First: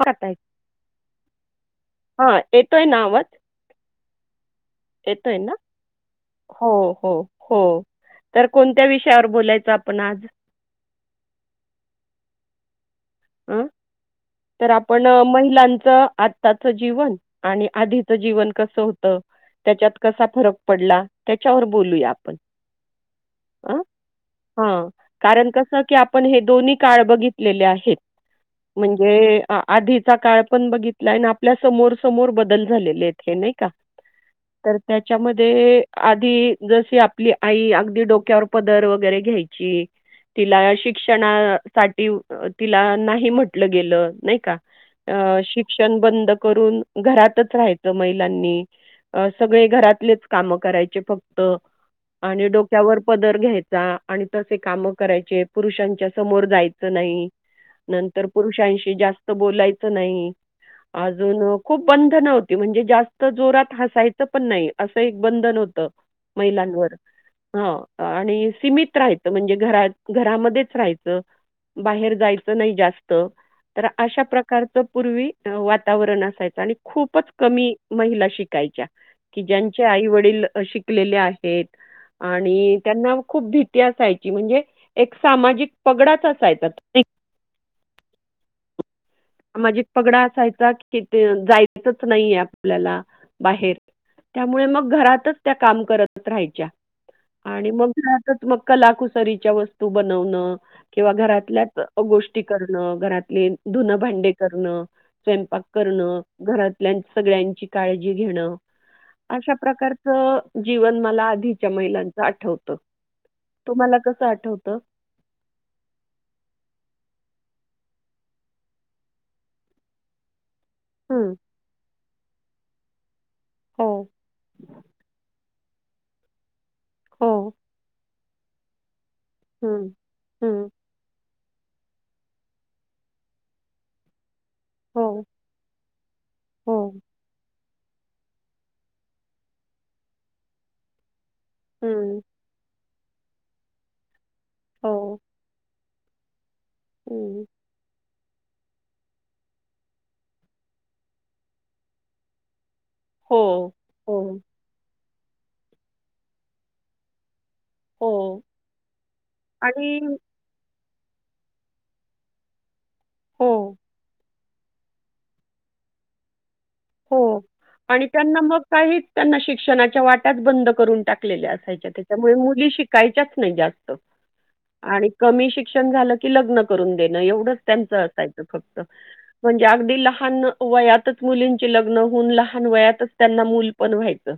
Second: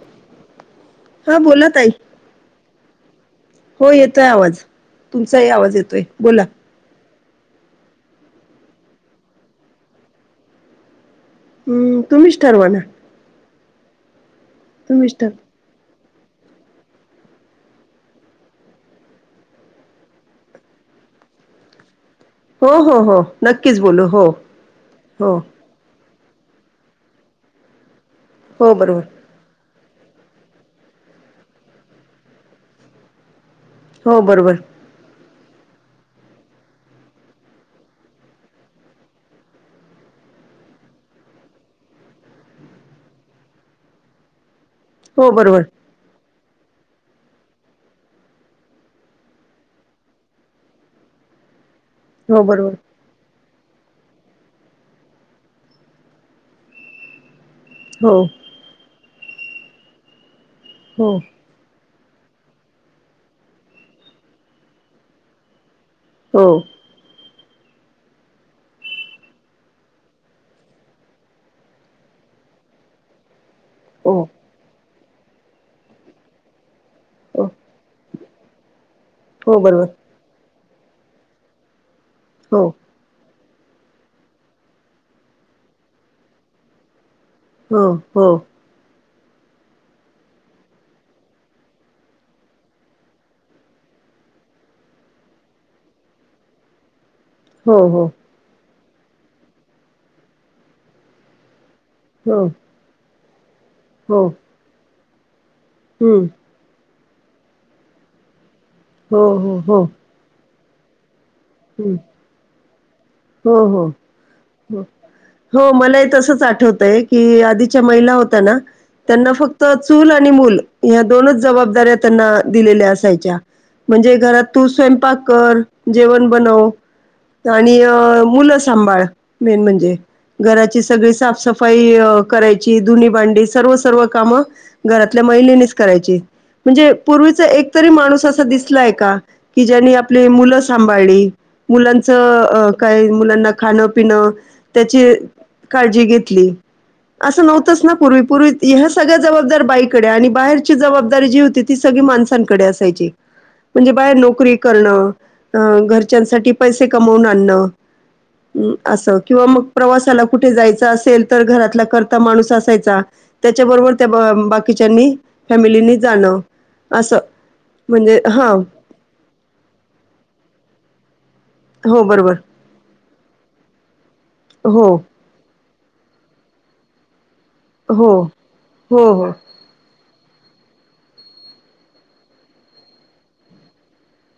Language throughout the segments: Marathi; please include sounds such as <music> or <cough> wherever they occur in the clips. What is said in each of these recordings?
हा ताई हा बोला ताई हा येतोय ना आ वाज. हो येतोय आवाज तुमचाही ना? आवाज येतोय बोला. हो, हो, हो तर कोणत्या विषयावर बोलायचं आपण आज? हम्म तुम्हीच ठरवाना. आं तर आपण ठरवा महिलांच आत्ताचं जीवन आणि आधीचं जीवन कसं होतं त्याच्यात कसा फरक पडला त्याच्यावर बोलूया आ हो हो हो नक्कीच बोलू हो हो. पण हे दोन्ही काळ बघितलेले आहेत. हो बरोबर. वे आ आधीचा काळ पण बघितलाय न आपल्या समोर समोर बदल झालेले आहेत हे नाही. का हो बरोबर तर त्याच्य च्या मध्ये आधी जशी आपली आई अगदी डोक्यावर पदर वगैरे घ्यायची तिला शिक्षणा साठी तिला नाही म्हट ल गेलं नाही का. हो अ बरोबर शिक्षण बंद करून घरातच राहायचं महिलांनी सगळे घरातलेच काम करायचे फक्त हो आणि बरोबर डोक्यावर पदर घ्याय चा आणि तसे काम करायचे पुरुषांच्या समोर जायचं नाही. हो नंतर जास्त बोलायच नाही. हो अजून खूप बंधन होती म्हणजे जास्त जोरात हसायचं पण नाही असं एक बंधन होत हो महिलांवर. ह आणि सीमित राहायचं म्हणजे घरात घरामध्येच राहायचं बाहेर जायचं नाही जास् त तर हो अशा प्रकारच पूर्वी वातावरण असायचं आणि खूपच हो कमी महिला शिकायच्या की हो बरोबर ज्यांच्या आई वडील शिक कलेले आहेत. हो आणि त्यांना खूप भीती असायची म्हणजे एक सामाजिक पगडाच असायचा. हो हो. सामाजिक पगडा असायचा किथ जायचच नाहीये आपल्याला बाहेर त्यामुळे मग घरातच त्या काम करत राहायच्या. आणि मग हो आता मग कलाकुसरीच्या वस्तू बनवण किंवा घरातल्या हो गोष्टी करणं घरात- <inaudible> हो हो भांडे करणं. स्वयंपाक. करणं हम्म, घरातल्या सगळ्यांची काळजी घेणं. हो अशा हो हो प्रकारचं. जीवन मला च्या हम्म, महिलांच आठवत. हो हो हो मला तसच आठवतय की आधीच्या महिला होत ना त्यांना फक्त चूल आणि मल. ह्या हं. दोनच जबाबदऱ्या त्यांना दिलेल्या असायच्या. हो, म्हणजे घरात तू स्वयंपाक कर जेवण बनव. हो. आणि अ मुलं सांभाळ. मेन हं. म्हणजे हं. घराची सगळी साफसफ सफाई करायची धुनी भांडी सर्व -सर्व कामं हो, घरातल्या महिलेनीच करायची हो. म्हणजे पूर्वीच एक एक तरी माणूस असा दिसलाय का? की ज्यांनी आपली मुलं सांभाळली. हं. मुलांचं काही मुलांना खाणं पिणं त्याची हो. काळजी घेतली. अस हं. नव्हतच ना पूर्वी पूर्वी -ह्या सगळ्या जबाबदार बाईकडे. आणि बाहेरची जबाबदारी जी होती. ती सगळी माणसांकडे अस असायची हो, म्हणजे बाहेर हो. नोकरी करण अ.. घरच्यांसाठी पैसे कमवून आनन. हो. हं.. असं किंवा मग आणि प्रवासाला कुठे जायच? अस असेल. तर घरातला कर्ता माणूस असायचा. हो, त्याच्या बरोबर त्या बा.. बा बाकीच्यांनी फॅमिलीनी जाण हो.. आणि त्यांना मग काही त्यांना शिक्षणाच्या वाट्याच बंद करून टाक टाकलेल्या असायच्या हो, त्याच्यामुळे बरोबर. मुली शिक कायच्याच नाही जास्त? हो, आणि कमी शिक शिक्षण झालं की लग्न करून देणे. येवढच त्यांच हो, असायचं फक्त. हो, हो. म्हणजे अगदी लहान वयातच मुलीं जे लग्न होऊन. लहान वयातच त्यांना मूल पण व्हायचं.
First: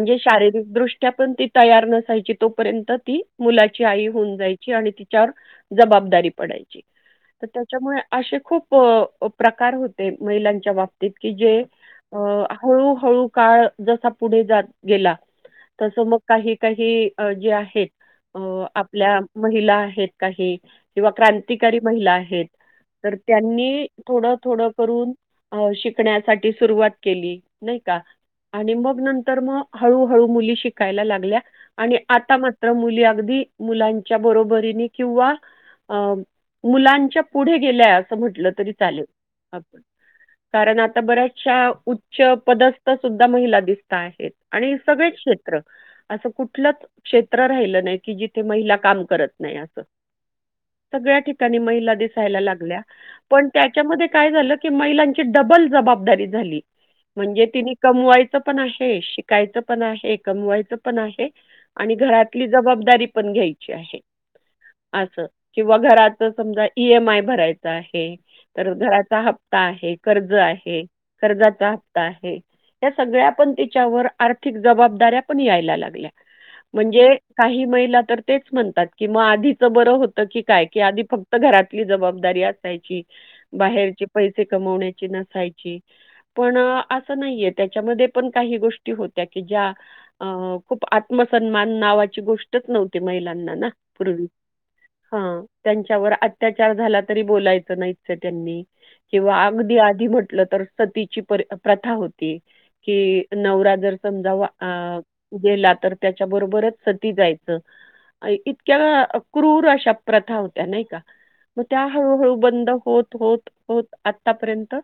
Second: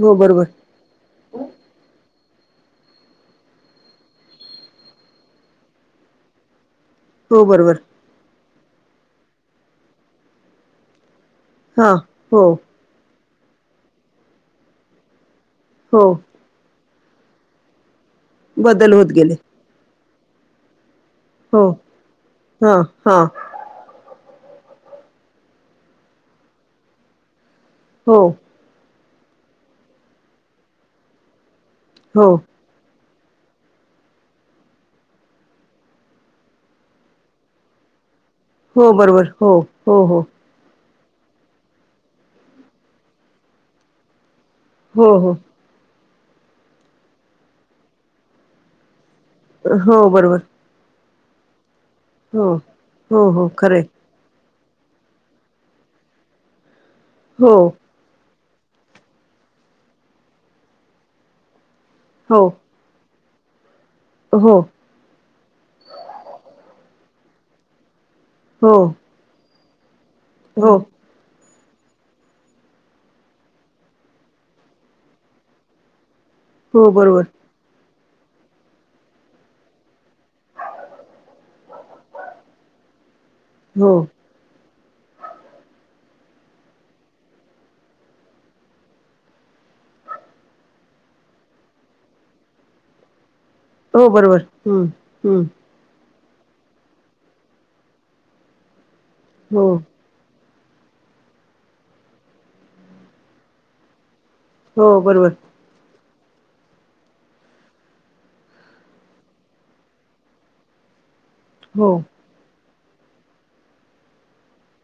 हो, बरोबर. शारीरदृष्ट्या पण ती तयार नसायची? तो पर्यंत ती मुलाची आई होऊन जायची. आणि तिच्यावर जबाबदारी पडायची. हो, तर बरोबर. त्याच्यामुळे असे खूप प - अ प्रकार होते. महिलांच्या बाबतीत की जे हां. अ.. हो, हळू हळू काळ जसा पुढे जात गेला. तस हो. मग काही काही अ जे आहेत अ.. बदल होत आपल्या गेले. महिला आहेत. काही किंवा हो. क्रांतिकारी महिला आहेत. हां, तर हां. त्यांनी थोडं थोड करून शिक कण्यासाठी सुरुवात केली. नाही का? हो, आणि मग नंतर तर म हळू हळू मुली शिकायला लागल्या आणि हो. आता मात्र मुली अगदी मुलांच्या बरोबरीने किंवा मुलांच्या पुढे गेल्यात. हो बरोबर हो हो हो कारण आता बऱ्याचश्या उच्च पदस्थ सुद्धा महिला दिसत आहेत आणि हो, सगळेच हो. क्षेत्र असं कुठलंच क्षेत्र राहिलं नाही की जिथे महिला काम करत नाही असं. हो बरोबर सगळ्या ठिकाणी महिला दिसायला हो. लागल्या हो, पण हो. खरं आहे. त्याच्यामध्ये काय झालं ते महिलाच ते डबल जबाबदारी झाली म्हणजे हो, तिने कमवाय तसपण आहे शिकायचं पण आहे कमवायचं पण आहे आणि हो. घरातली जबाबदारी पण घेई ची हो, आहेअस किंवा घराच समजा ई एम आय भरायचा आहे तर हो. घराचा हप् काआहेत कर्ज हो. आहे कर्जात त्या आहे या सगळ्या पण त्याच्यावर आर्थिक जबाबदाऱ्या पण यायला लागल्या हो, म्हणजे बरोबर. काही महिला तर तेच म्हणतात की मग आधीच बरं होतं की काय की आधी फक्त घरातली जबाबदारी असायची हो. बाहेरचे पैसे कमवण्या ची नसायची पण असं नाहीये त्याच्यामध्ये पण काही गोष्टी होत्या की ज्या खूप आत्मसन्मान नावाची गोष्टच नव्हती महिला नना हो फिरून बरोबर हम्म हं हम्म त्यांच्यावर अत्याचार अत्याचार झाला तरी बोलायच नाही च त्यांनी किंवा हो अगदी आज म्हटल तर सतीची प्र प्रथा होती की नवरा जर समजा वाआ अ हो बरोबर गेला तर त्याच्याबरोबरच सती जायचं इतक्या क्रूर अशा प्रथा होत्या नाही का. म त्या आ हो हळूहळू बंद होत होत होत आतापर्यंत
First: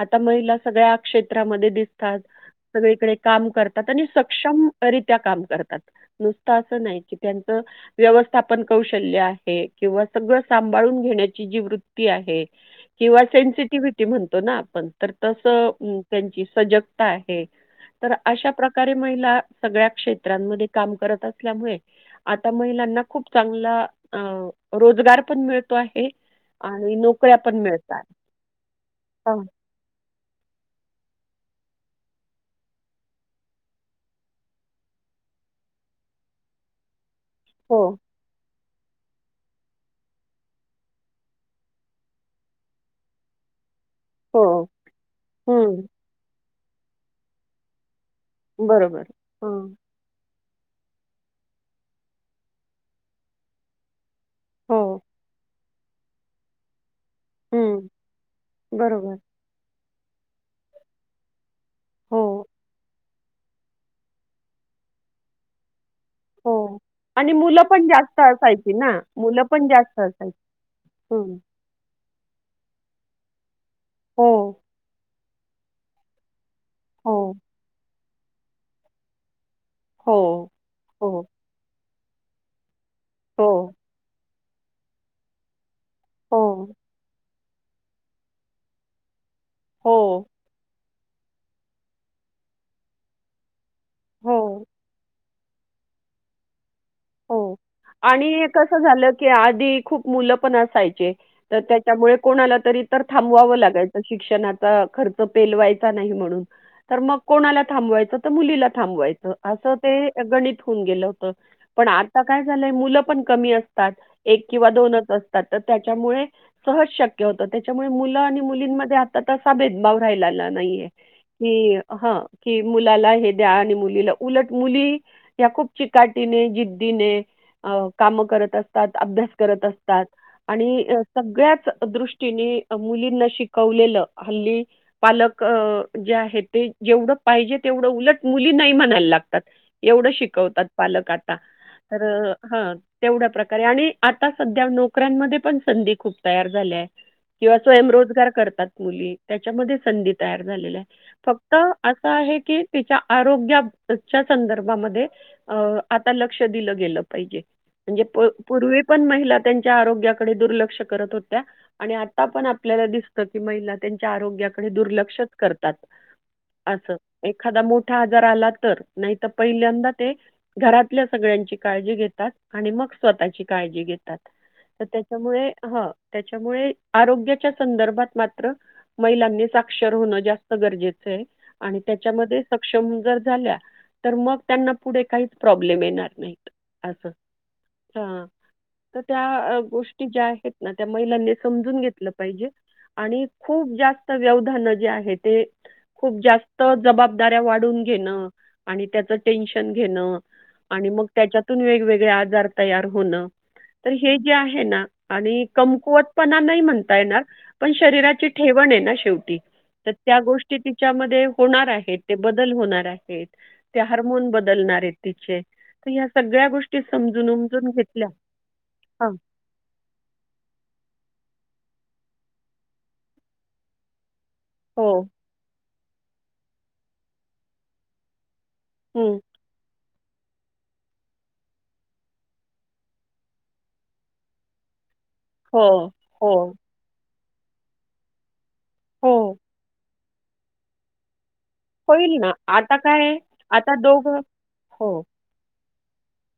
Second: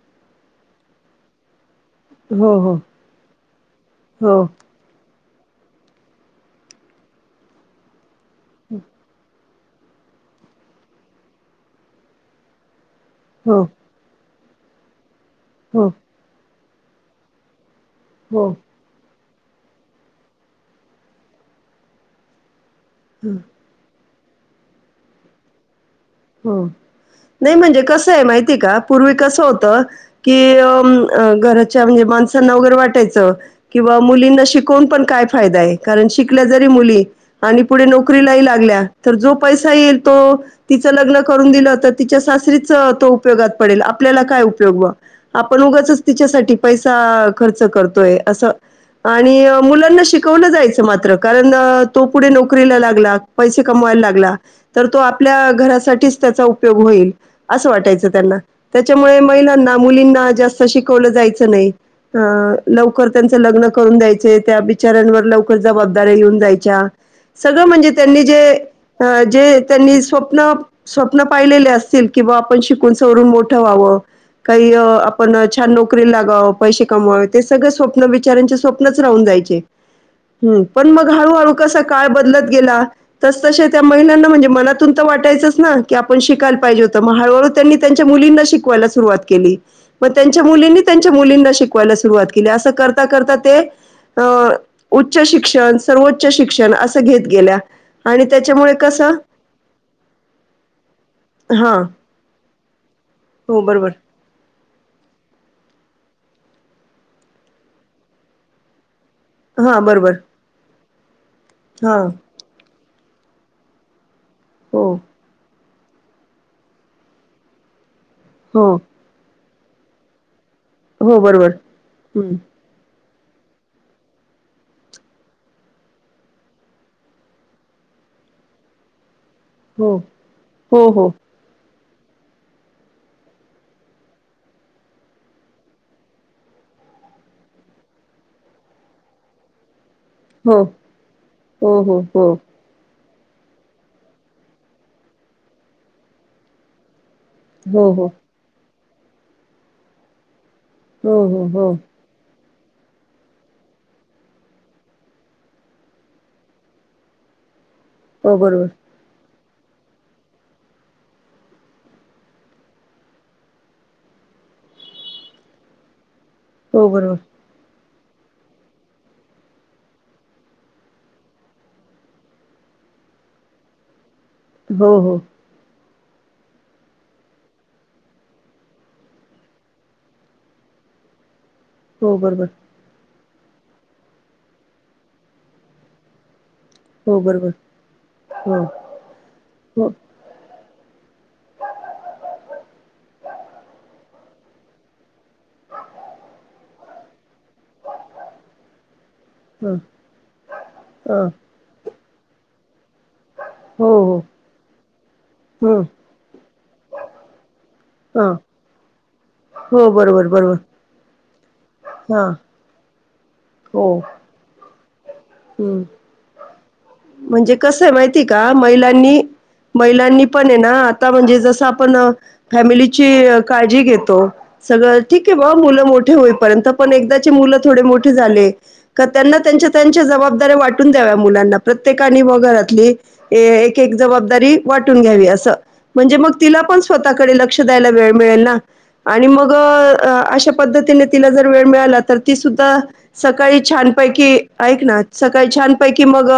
आता महिला सगळ्या क्षेत्रमध्ये दिस कात हो हो सगळीकडे काम करतात आणि हो सक्षम रित त्या काम करतात नुसत असं नाही क त्यांच व्यवस्थापन कौशल्य आहे हे किंवा सगळं सांभाळून घेण्याची जी वृत्ती आहे. हो हो किंवाेनसिटि्ह <unintelligible> पण आपण तर. तस त्यांची. सजगता आहे. तर अशा हो प्रकारे महिला. सगळ्या क्षेत्रांमध्ये काम करत असल्यामुळे आता. महिलांना खूप हो चांगला. अ रोजगार पण मिळतो आहे. हो आणि नोकऱ्या नाही पण म्हणजे मिळतात. कसं आहे माहिती आहे पूर्वी कस हां. होत की. अ घच्या म्हणजे माणसना वगैरे वाटायचं, किंवा मुलींना शिकवून पण काय फायदाय कारण शिकल्या जरी मुली. आणि हो, पुढे नोकरीलाही लागल्या. तर जो पैसा येईल तो ति लग् करून दिलं तिच्या सासरीच तो उपयोगात पडेल. आपल्याला काय हो. उपयोग व आपण हं. उगच तिच्यासाठी. पैसा खर्च करतोय. असं बरोबर. आणि हं. मुलांना शिक शिकवलं जायच, मात्र कारण तो पुढे नोकरीला लागला, पैसे कमवायला लागला. हो. तर तो आपल्या घरात. साठीच त्याचा उपयोग होईल. असं हं. वाटायचं त्यांना बरोबर. त्याच्यामुळे महिलांना. मुलींना जास्त शिकवल जायच नाही, हो, लवकर त्यांच लग् करून द्यायच, त्या बिचाऱ्यावर लवकर जबा येऊन हो. जायच्या आणि मुलं सगळ पण म्हणजे जास्त त्यांनी जे असायची ना, मुलं जे पण जास्त त्यांनी असायची. स्वप्न. स्वप्न हं. पाहिलेले अस. किंवा आपण शिकुण सवरून मोठ. ठे ववं हो, काही. पण छान नोकरी लागाव. पैसे हो, कमवावे ते सगळं सो स्व्न विचारांचे स्वप्नच राहून जायचे. हो, हम् पण मग हो, हळूहळू कसा. काय बदलत गेला. तस तसे हो, त्या महिलांना म्हणज. मनातून तर वाटयचं, - ह की आपण, शिकायला हो, पाहिजे होत. मग हळुहळू त्यांनी त्यांच्या मुलींना शिकवायला सुरुवात केली. पण हो. त्यांच्या मुलींनी, त्यांच्या मुलींना शिकवायला सुरुवात केली, असं करता करता ते अ हो. उच्च शिक्षण सर्वोच्च शिक्षण असं घेत हो, गेल्या आणि कस त्याच्यामुळे झालं कसं की आधी खूप मुलं पण अस आहे कि, हां. त्याच्यामुळे कोणाला तरी थांबवाव हो, बरोबर. लागायच शिक्षणाचा खर्च पेलवायचा म्हणून, तर मग कोणाला थांबवायच तर मुलीला थांबवायच. असं हां, बरोबर. ते गणित होवून गेलं होत. पण हां. आता काय झालंय मुलं- पण कमी आसतात. एक किंवा हो, दोनच असतात. त्याच्यामुळे सहज शक्य होत त्याच्यामुळे मुली मुल आणि हो. मुलींमध्ये आ भेदभव राहिला ना, हो, बरोबर. ह हं. क मुलाला- द्या मुलील मुली खूप चिकाटीने काम करत असतात अभ्यास करत हो. असतात आणि हो, हो. सगळ्याच, दृष्टीने मुलींना शिकवलेलं हल्ली पालक जे आहे ते जेवढं पाहिजे, तेवढं उलट मुली नाही म्हणायला लागतात. एवढं हो. शिकवतात पालक आता हो, हो, तर हो. हा. तेवढ्या प्रकारे आणि आता सध्या नोकऱ्यांमध्ये पण संधी खूप तयार झाल्या. किंवा हो, हो. स्वयंरोजगार करतात. मुली त्याच्यामध्ये संधी तयार झा हो, हो, फक्त हो. असं आहे की, तिच्या आरोग्याच्या संदर्भामध्ये अस. आता लक्ष दिलं गेलं पाहिजे. म्हणजे हो बरोबर पूर्वी पण महिला त्यांच्या आरोग्याकडे दुर्लक्ष करत होत्या आणि आता पण आपल्याला दिसत की महिला त्यांच्या आरोग्याकडे दुर्लक्षच करतात. हो असं बरोबर एखादा मोठ ठा आजार आला तर नाही तर पहिल्यांदा ते घरातल्या सगळ्यांची काळजी घेतात आणि मग स्वतःची काळजी घेत. तात तर हो हो त्याच्यामुळे ह. त्याच्यामुळे आरोग्याच्या संदर्भात मात्र महिलांनी साक्षर होणं जास्त गरजेचं आहे. आणि हो त्याच्यामध्ये बरोबर सक्षम जर झाल्या तर मग त्यांना पुढे काहीच प्रॉब्लेम येणार नाहीत. अस हो बरोबर हा हो तर त्या हो गोष्टी ज्या आहेत. ना त्या महिलांनी समजून घेतलं पाहिजे आणि खूप जास्त व्यवधान जे आहे ते खूप जास्त जबाबदाऱ्या वाढवून घेण आणि त्याच टेन्शन हं घेणं. आणि मग हं त्याच्यातून वेग वेगळे आजार तयार होण. हो तर हे हो जे आहे ना आणि हं कमकुवतपणा नाही म्हणता येणार. पण शरीराची हां ठेवण आहे ना शेव टी हो तर त्या बरोबर गोष्टी बरोबर तिच्यामध्ये होणार आहेत ते हां बदल होणार आहेत. ते हार्मोन बदलणार आहेत. तिचे. हम् तर ह्या सगळ्या गोष्टी म्हणजे समजून-उमजून कस आहे घेतल्या माहिती का हां. महिलांनी महिलांनी पण आहे ना आता म्हणजे जस आप ण फॅमिलीची काळजी घेतो हो. सगळं ठीक आहे बा मुलं मोठ ठी होईपर्यंत पण एकदाचे मुलं थोडे मोठे झाले का हं. त्यांना त्यांच्या त्यांन च्या जबाबदाऱ्या वाटून द्याव्या मुलाना प्रत्येकाने बा घरातली एक एक जबाबदारी वाट टून घ्यावी असं हो, म्हणजे मग हो, तिला पण स्वत ता कडे लक्ष द्यायला वेळ मिळेल ना. आणि हो. मग अ अशा पद्धतीने तिला ज वेळ मिळाला होईल तर ना. ती आता सुद्धा काय आहे, सकाळी आता दोघं छानपैकी ऐक हो, ना सकाळी छान पैकी मग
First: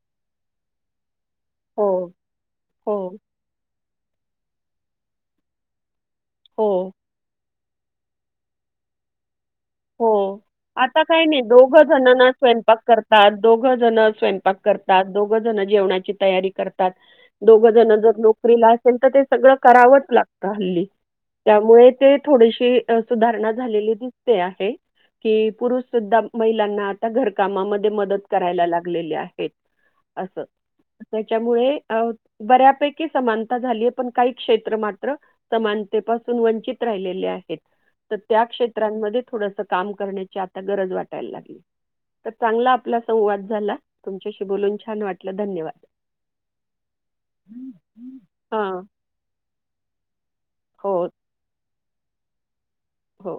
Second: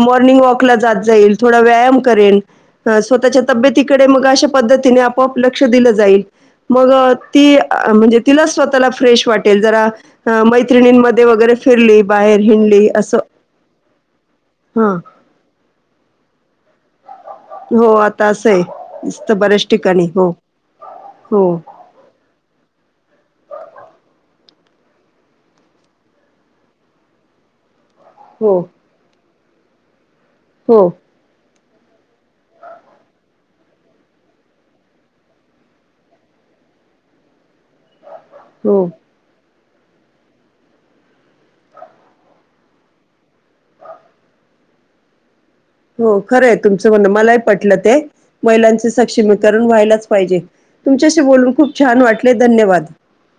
मॉर्निंग वॉकला जात जाईल. थोडा हो, व्यायाम करेल हो, अ स्वतःच्या तब्येत तिकडे मग अशा पद्धतीने आपोआप लक्ष दिलं जाईल हो, मग ती अ म्हणजे तिला स्वतःला फ्रेश वाट वाटेल जरा मैत्रिणींमध्ये वगैरे फिरली दोघेजण बाहेर स्वयंपाक हिंडली असं करतात दोघ जण स्वयंपाक हा करतात दोघं जण जेवणाची तयारी करतात दोघ हो जण जर आता असं आहे नोकरीला असेल तर ते दिसत सगळं बऱ्याच करावंच ठिकाणी हो लागतं हल्ली हो यामुळे ते थोडीशी सुधारणा झालेली दिसते. ते आहे की पुुरुष सुधा महिलांना आता घरकामा म ते मदत हो करायला लागलेले आहे एक अस हो त्याच्यामुळे अ बऱ्यापैकी समानता झालीय पण काही क्षेत्र मात्र समानतेपासून वंचित राहिलेले आहेत. तर त्या हो क्षेत्रांमध्ये थोडसं काम करण्याची गरज वाटाय लागली तर चांगला आपला संवाद झाला तुमच्याशी बोलून छान वाटलं धन्यवाद. हो खरंय तुमचं म्हणणं मलाही पटलं ते हां. महिलांचे सक्षमीकरण व्हायलाच पाहिजे हो, तुमच्याशी बोलून खूप छान वाटले धन्यवाद. हो